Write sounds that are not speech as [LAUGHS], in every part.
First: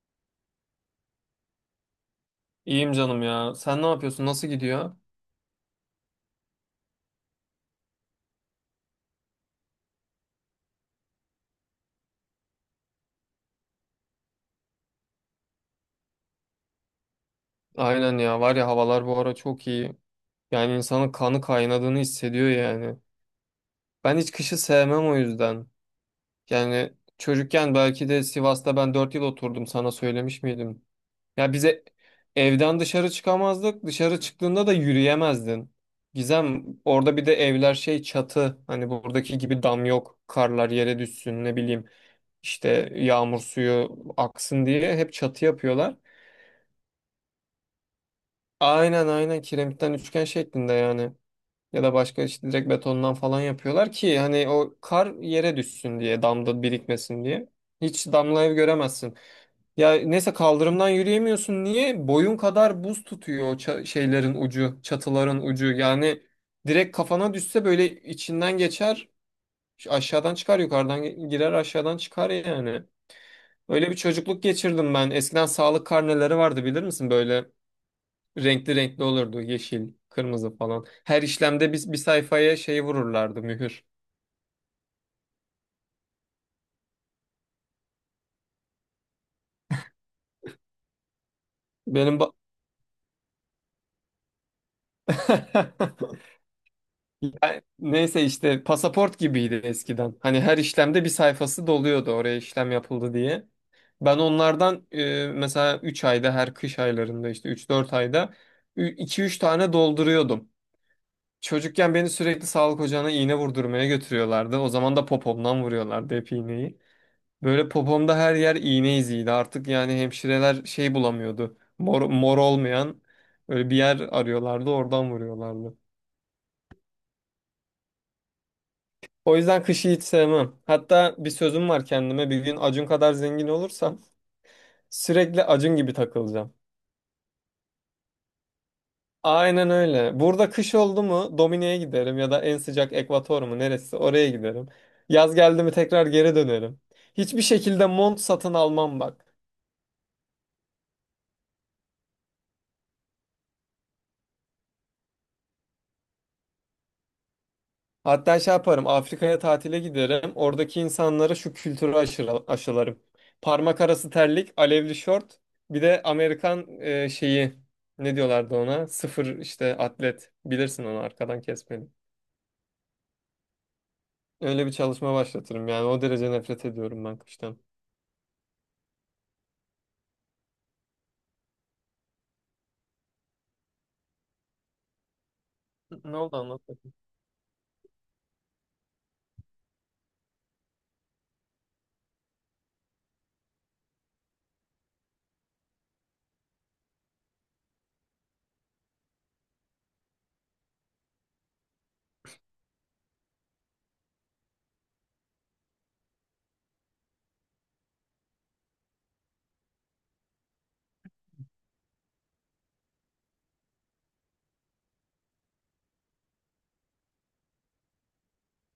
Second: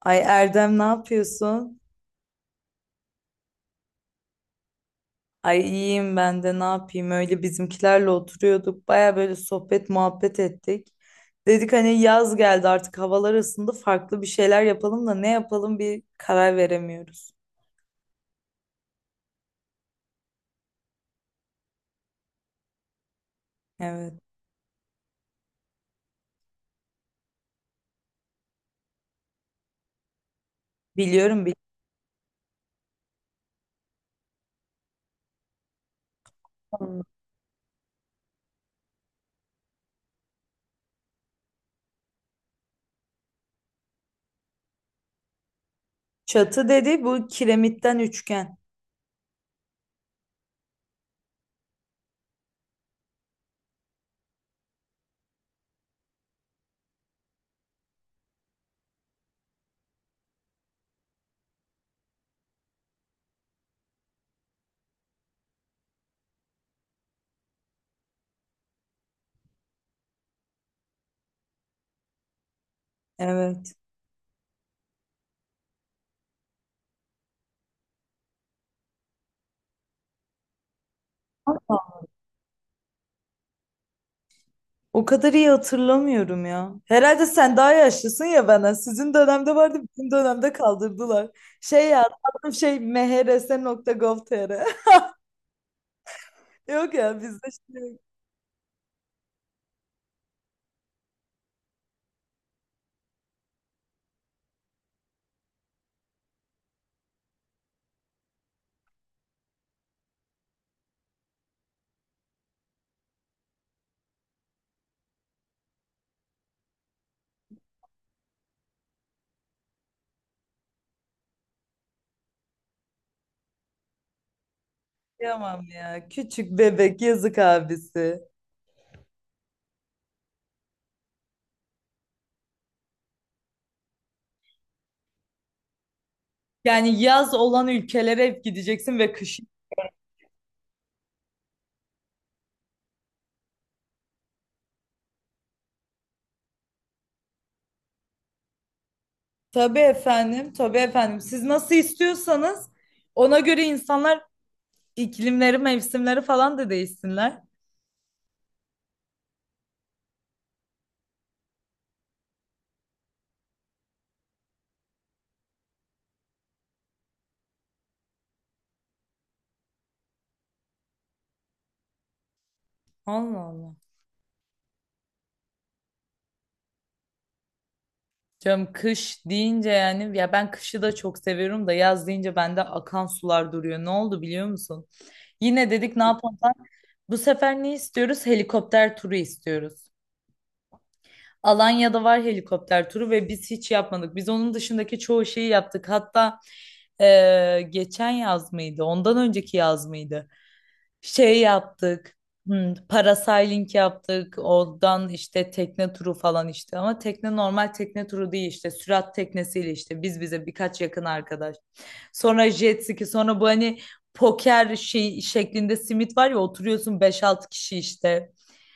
Ay Erdem ne yapıyorsun? İyiyim canım ya. Sen ne yapıyorsun? Nasıl gidiyor? Ay iyiyim ben de ne yapayım? Öyle bizimkilerle oturuyorduk. Baya böyle sohbet muhabbet ettik. Dedik hani yaz geldi artık havalar ısındı farklı bir şeyler yapalım da ne yapalım bir karar veremiyoruz. Aynen ya. Var ya havalar bu ara çok iyi. Yani insanın kanı kaynadığını hissediyor yani. Evet. Ben hiç kışı sevmem o yüzden. Yani çocukken belki de Sivas'ta ben 4 yıl oturdum. Sana söylemiş miydim? Biliyorum Ya bize evden dışarı çıkamazdık. Dışarı çıktığında da yürüyemezdin. Gizem biliyorum. orada bir de evler şey çatı. Hani buradaki gibi dam yok. Karlar yere düşsün ne bileyim. İşte yağmur suyu aksın diye hep çatı yapıyorlar. Çatı dedi bu kiremitten üçgen. Aynen aynen kiremitten üçgen şeklinde yani. Ya da başka işte direkt betondan falan yapıyorlar ki hani o kar yere düşsün diye damda birikmesin diye. Hiç damlayı göremezsin. Ya neyse kaldırımdan yürüyemiyorsun. Niye? Boyun kadar buz tutuyor şeylerin ucu, çatıların ucu. Yani direkt kafana düşse böyle içinden geçer, aşağıdan çıkar, yukarıdan girer, aşağıdan çıkar yani. Evet. Öyle bir çocukluk geçirdim ben. Eskiden sağlık karneleri vardı bilir misin böyle? Renkli renkli olurdu. Yeşil, kırmızı falan. Her işlemde biz bir sayfaya şey vururlardı mühür. O kadar iyi hatırlamıyorum ya. Herhalde sen daha yaşlısın ya bana. Sizin dönemde vardı, bizim dönemde kaldırdılar. Şey ya, Benim ba- şey MHRS nokta mehrs.gov.tr. [LAUGHS] Yok ya bizde Ya, şimdi neyse işte pasaport gibiydi eskiden. Hani her işlemde bir sayfası doluyordu oraya işlem yapıldı diye. Ben onlardan mesela 3 ayda her kış aylarında işte üç dört ayda iki üç tane dolduruyordum. Çocukken beni sürekli sağlık ocağına iğne vurdurmaya götürüyorlardı. O zaman da popomdan vuruyorlardı hep iğneyi. Böyle popomda her yer iğne iziydi. Artık yani hemşireler şey bulamıyordu. Mor, mor olmayan böyle bir yer arıyorlardı, oradan yapamam vuruyorlardı. ya. Küçük bebek yazık abisi. O yüzden kışı hiç sevmem. Hatta bir sözüm var kendime. Bir gün Acun kadar zengin olursam sürekli Acun gibi takılacağım. Yani yaz olan ülkelere hep gideceksin ve kış. Aynen öyle. Burada kış oldu mu Domine'ye giderim ya da en sıcak Ekvator mu neresi oraya giderim. Yaz geldi mi tekrar geri dönerim. Hiçbir şekilde mont satın almam bak. Tabii efendim, tabii efendim. Siz nasıl istiyorsanız ona göre insanlar iklimleri, mevsimleri falan da değişsinler. Hatta şey yaparım Afrika'ya tatile giderim. Oradaki insanlara şu kültürü aşılarım. Parmak arası terlik, alevli şort, bir de Amerikan şeyi ne diyorlardı ona? Sıfır işte atlet. Bilirsin onu arkadan kesmeli. Allah Allah. Öyle bir çalışma başlatırım yani o derece nefret ediyorum ben kıştan. Canım kış deyince yani ya ben kışı da çok seviyorum da yaz deyince bende akan sular duruyor. Ne oldu biliyor musun? Yine dedik ne Ne oldu yapalım? anlat bakayım. Bu sefer ne istiyoruz? Helikopter turu istiyoruz. Alanya'da var helikopter turu ve biz hiç yapmadık. Biz onun dışındaki çoğu şeyi yaptık. Hatta geçen yaz mıydı? Ondan önceki yaz mıydı? Şey yaptık. Parasailing yaptık. Oradan işte tekne turu falan işte. Ama tekne normal tekne turu değil işte. Sürat teknesiyle işte. Biz bize birkaç yakın arkadaş. Sonra jet ski. Sonra bu hani poker şey şeklinde simit var ya oturuyorsun beş altı kişi işte.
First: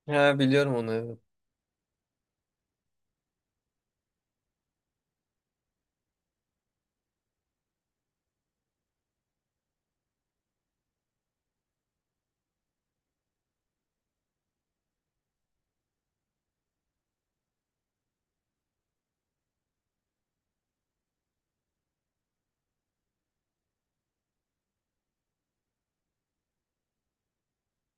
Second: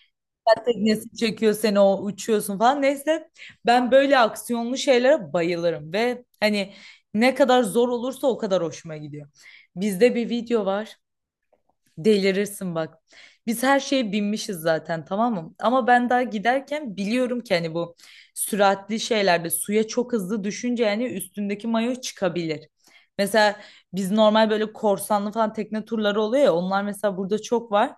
Ha biliyorum onu Teknesi evet. çekiyor seni o uçuyorsun falan. Neyse ben böyle aksiyonlu şeylere bayılırım ve hani ne kadar zor olursa o kadar hoşuma gidiyor. Bizde bir video var. Delirirsin bak. Biz her şeye binmişiz zaten tamam mı? Ama ben daha giderken biliyorum ki hani bu süratli şeylerde suya çok hızlı düşünce yani üstündeki mayo çıkabilir. Mesela biz normal böyle korsanlı falan tekne turları oluyor ya onlar mesela burada çok var.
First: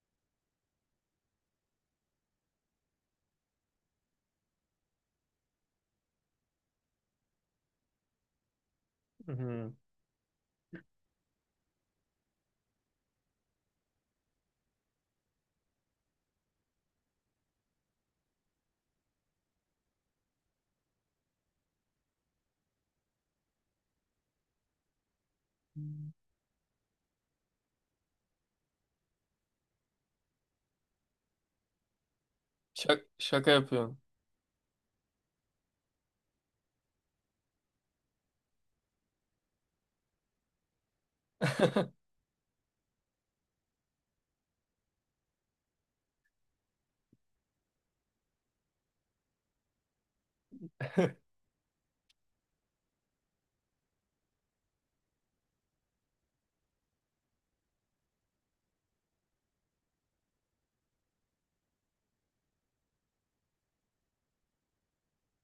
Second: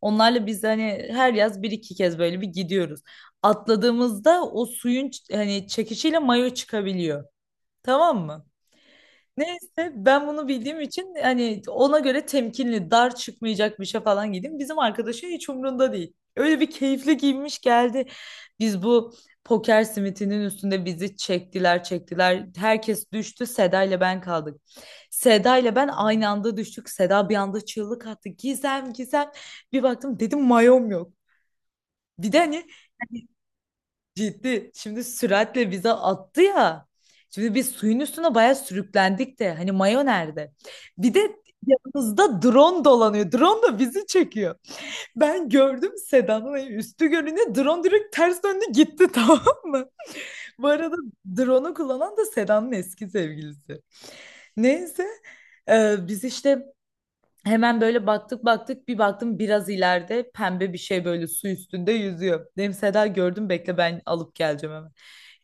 Onlarla biz hani her yaz bir iki kez böyle bir gidiyoruz. Atladığımızda o suyun hani çekişiyle mayo çıkabiliyor. Tamam mı? Hı. Neyse ben bunu bildiğim için hani ona göre temkinli, dar çıkmayacak bir şey falan giydim. Bizim arkadaşın hiç umrunda değil. Öyle bir keyifli giymiş geldi. Biz bu poker simitinin üstünde bizi çektiler, çektiler. Herkes düştü. Seda ile ben kaldık. Seda ile ben aynı anda düştük. Seda bir anda çığlık attı. Gizem, Gizem. Bir baktım dedim mayom yok. Bir de hani Şaka yapıyorum. ciddi. Şimdi süratle bize attı ya. Şimdi biz suyun üstüne bayağı sürüklendik de. Hani mayo nerede? Bir de [LAUGHS] yanımızda drone dolanıyor. Drone da bizi çekiyor. Ben gördüm Seda'nın hani üstü görünüyor. Drone direkt ters döndü gitti [LAUGHS] tamam mı? Bu arada drone'u kullanan da Seda'nın eski sevgilisi. Neyse. Biz işte hemen böyle baktık baktık bir baktım biraz ileride pembe bir şey böyle su üstünde yüzüyor. Dedim Seda gördüm bekle ben alıp geleceğim hemen.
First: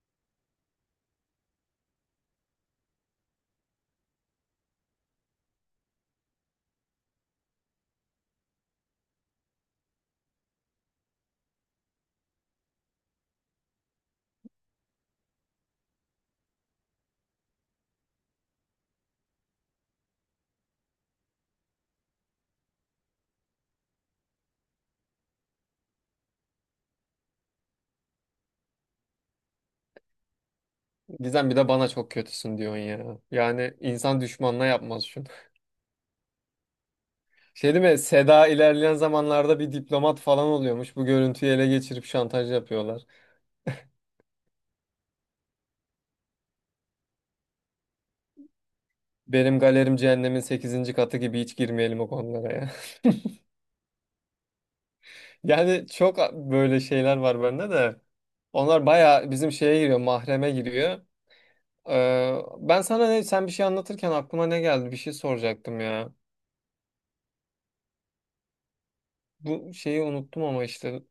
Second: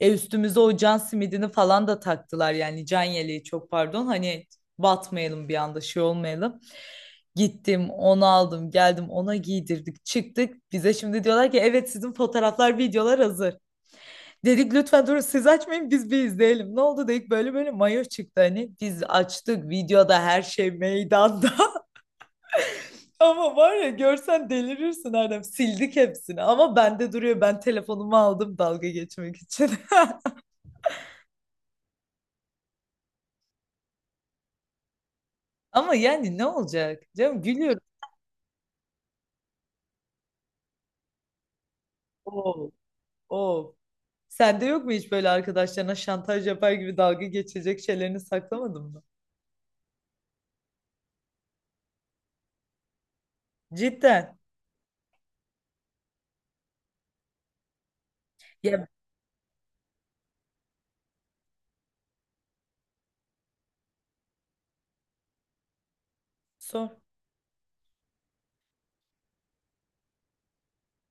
E üstümüze o can simidini falan da taktılar yani can yeleği çok pardon hani batmayalım bir anda şey olmayalım. Gittim onu aldım geldim ona giydirdik çıktık bize şimdi diyorlar ki evet sizin fotoğraflar videolar hazır. Dedik lütfen durun siz açmayın biz bir izleyelim. Ne oldu dedik böyle böyle mayo çıktı hani biz açtık videoda her şey meydanda. Ama var ya görsen delirirsin Erdem. Sildik hepsini ama bende duruyor. Ben telefonumu aldım dalga geçmek için. Gizem bir de bana çok kötüsün diyorsun ya. Yani insan düşmanına yapmaz şunu. [LAUGHS] Ama yani ne olacak? Canım Şey gülüyorum. değil mi? Seda ilerleyen zamanlarda bir diplomat falan oluyormuş. Bu görüntüyü ele geçirip şantaj Oo, yapıyorlar. oo. Sende yok mu hiç böyle arkadaşlarına şantaj yapar gibi dalga geçecek şeylerini saklamadın mı? Benim galerim cehennemin sekizinci katı gibi hiç girmeyelim o konulara ya. [LAUGHS] Cidden. Yani çok böyle şeyler var bende de. Onlar Ya bayağı bizim şeye giriyor, mahreme giriyor. Ben sana ne, sen bir şey anlatırken aklıma ne geldi? Bir şey soracaktım ya. sor. Bu şeyi unuttum ama işte.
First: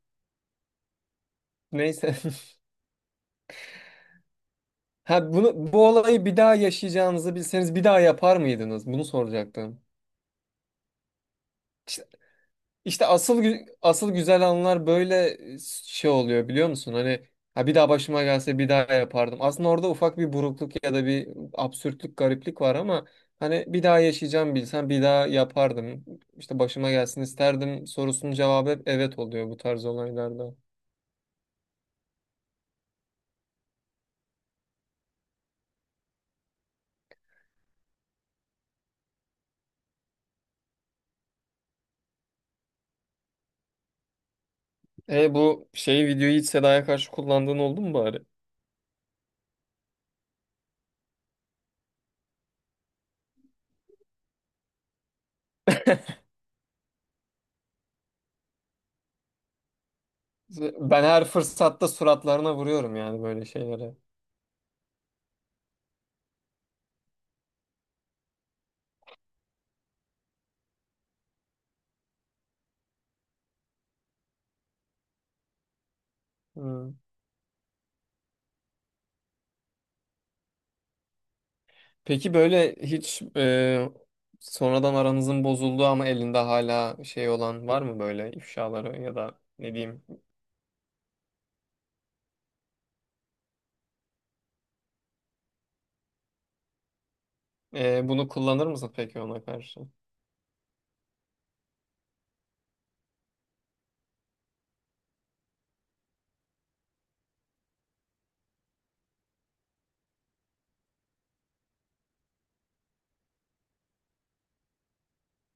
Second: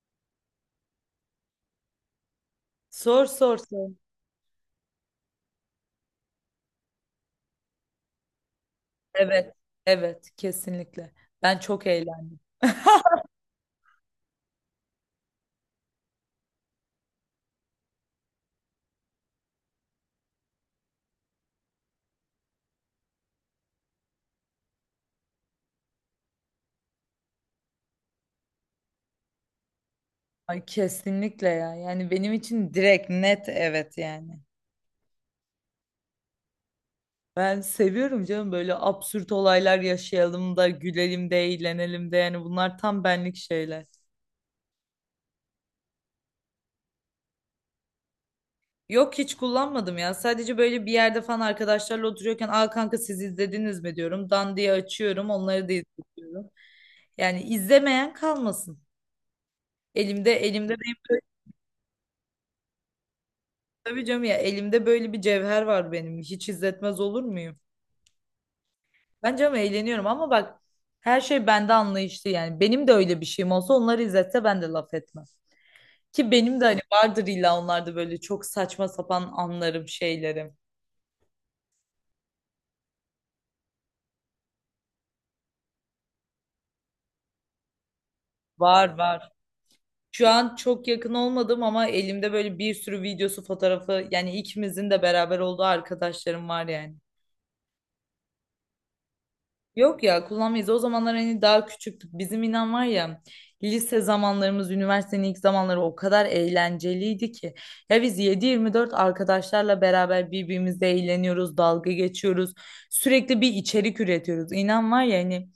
Neyse. [LAUGHS] Sor sor sor. Ha bunu bu olayı bir daha yaşayacağınızı bilseniz bir daha yapar mıydınız? Bunu Evet. soracaktım. Evet kesinlikle. Ben çok eğlendim. İşte [LAUGHS] asıl güzel anlar böyle şey oluyor biliyor musun? Hani ha bir daha başıma gelse bir daha yapardım. Aslında orada ufak bir burukluk ya da bir absürtlük, gariplik var ama hani bir daha yaşayacağım bilsem bir daha yapardım. İşte başıma gelsin isterdim sorusunun cevabı hep evet oluyor bu tarz olaylarda. Ay, kesinlikle ya. Yani benim için direkt net evet yani. Ben seviyorum canım böyle absürt olaylar yaşayalım da gülelim de eğlenelim de yani bunlar tam benlik şeyler. E bu şeyi videoyu hiç Seda'ya karşı kullandığın oldu mu bari? Yok hiç kullanmadım ya. Sadece böyle bir yerde falan arkadaşlarla oturuyorken "Aa kanka siz izlediniz mi?" diyorum. Dan diye açıyorum, onları da izliyorum. Yani izlemeyen kalmasın. Elimde benim Ben böyle, her fırsatta suratlarına vuruyorum yani böyle şeylere. tabii canım ya elimde böyle bir cevher var benim. Hiç izletmez olur muyum? Ben canım eğleniyorum ama bak her şey bende anlayışlı yani. Benim de öyle bir şeyim olsa onları izletse ben de laf etmem. Ki benim de hani Hmm. vardır illa onlarda böyle çok saçma sapan anlarım, şeylerim. Peki böyle hiç sonradan aranızın bozulduğu ama elinde hala şey olan var mı böyle Var ifşaları ya var. da ne diyeyim? Şu an çok yakın olmadım ama elimde böyle bir sürü videosu, fotoğrafı yani ikimizin de beraber olduğu arkadaşlarım var yani. Bunu kullanır mısın peki ona karşı? Yok ya kullanmayız. O zamanlar hani daha küçüktük. Bizim inan var ya lise zamanlarımız, üniversitenin ilk zamanları o kadar eğlenceliydi ki. Ya biz 7-24 arkadaşlarla beraber birbirimizle eğleniyoruz, dalga geçiyoruz. Sürekli bir içerik üretiyoruz. İnan var ya hani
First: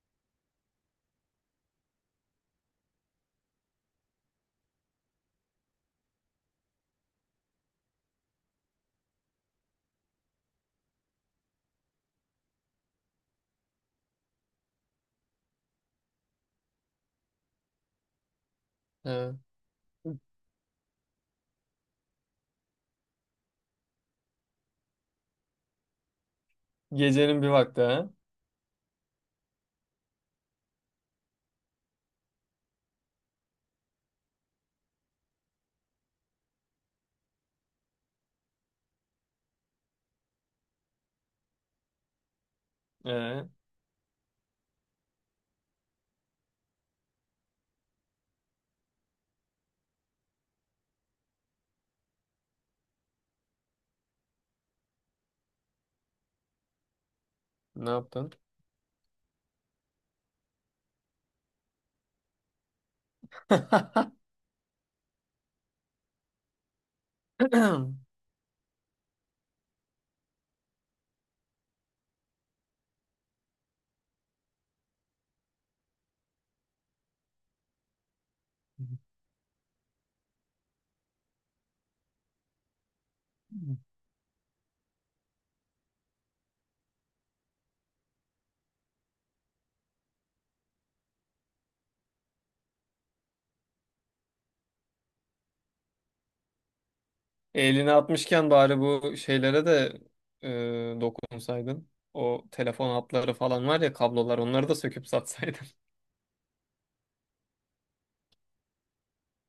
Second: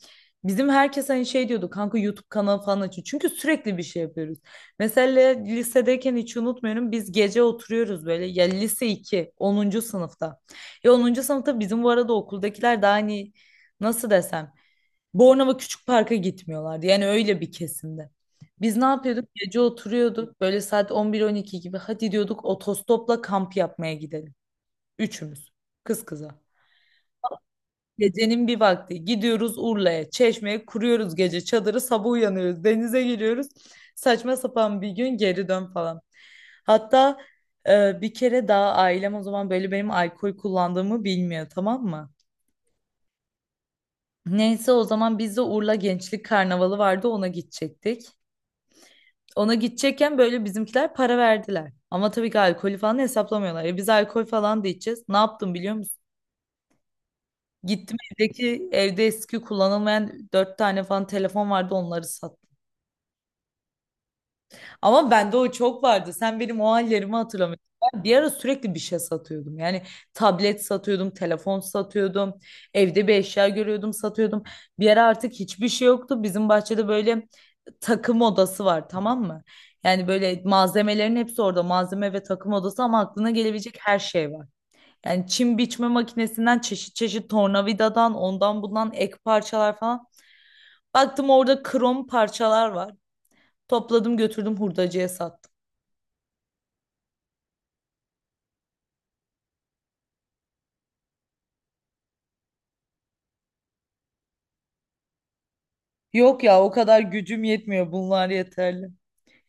bizim herkes hani şey diyordu kanka YouTube kanalı falan açın. Çünkü sürekli bir şey yapıyoruz. Mesela lisedeyken hiç unutmuyorum biz gece oturuyoruz böyle ya lise 2 10. sınıfta. Ya 10. sınıfta bizim bu arada okuldakiler daha hani nasıl desem Bornova Küçük Park'a gitmiyorlardı. Yani öyle bir kesimde. Biz ne yapıyorduk? Evet. Gece oturuyorduk. Böyle saat 11-12 gibi. Hadi diyorduk otostopla kamp yapmaya gidelim. Üçümüz. Kız kıza. Gecenin bir vakti ha? Gecenin bir vakti gidiyoruz Urla'ya, Çeşme'ye kuruyoruz gece çadırı. Sabah uyanıyoruz, denize giriyoruz. Saçma sapan bir gün geri dön falan. Hatta bir kere daha ailem o zaman böyle benim alkol kullandığımı bilmiyor tamam mı? E, Neyse o zaman biz de Urla Gençlik Karnavalı vardı ona gidecektik. Ona gidecekken böyle bizimkiler para verdiler. Ama tabii ki alkolü falan hesaplamıyorlar. E biz alkol falan da içeceğiz. Ne yaptım biliyor musun? ne Gittim yaptın? evdeki evde eski kullanılmayan dört tane falan telefon vardı onları sattım. [LAUGHS] Ama bende o çok vardı. Sen benim o hallerimi hatırlamıyorsun. Ben bir ara sürekli bir şey satıyordum. Yani tablet satıyordum, telefon satıyordum. Evde bir eşya görüyordum, satıyordum. Bir ara artık hiçbir şey yoktu. Bizim bahçede böyle takım odası var, tamam mı? Yani böyle malzemelerin hepsi orada. Malzeme ve takım odası ama aklına gelebilecek her şey var. Yani çim biçme makinesinden çeşit çeşit tornavidadan ondan bundan ek parçalar falan. Baktım orada krom parçalar var. Topladım götürdüm hurdacıya sattım. Elini atmışken bari bu şeylere de dokunsaydın. O telefon hatları falan var ya kablolar onları da söküp satsaydın. Yok ya o kadar gücüm yetmiyor. Bunlar yeterli.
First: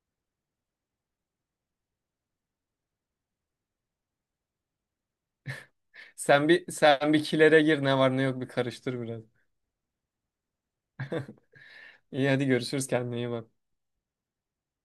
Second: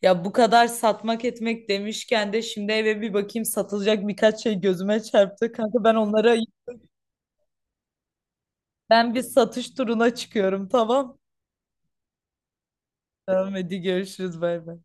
Ya bu kadar satmak etmek demişken de şimdi eve bir bakayım satılacak birkaç şey gözüme çarptı. Kanka ben [LAUGHS] onlara Sen bir kilere gir ne var ne yok bir karıştır ben bir biraz. satış turuna çıkıyorum tamam. İyi hadi görüşürüz kendine iyi Tamam bak. hadi görüşürüz bay bay.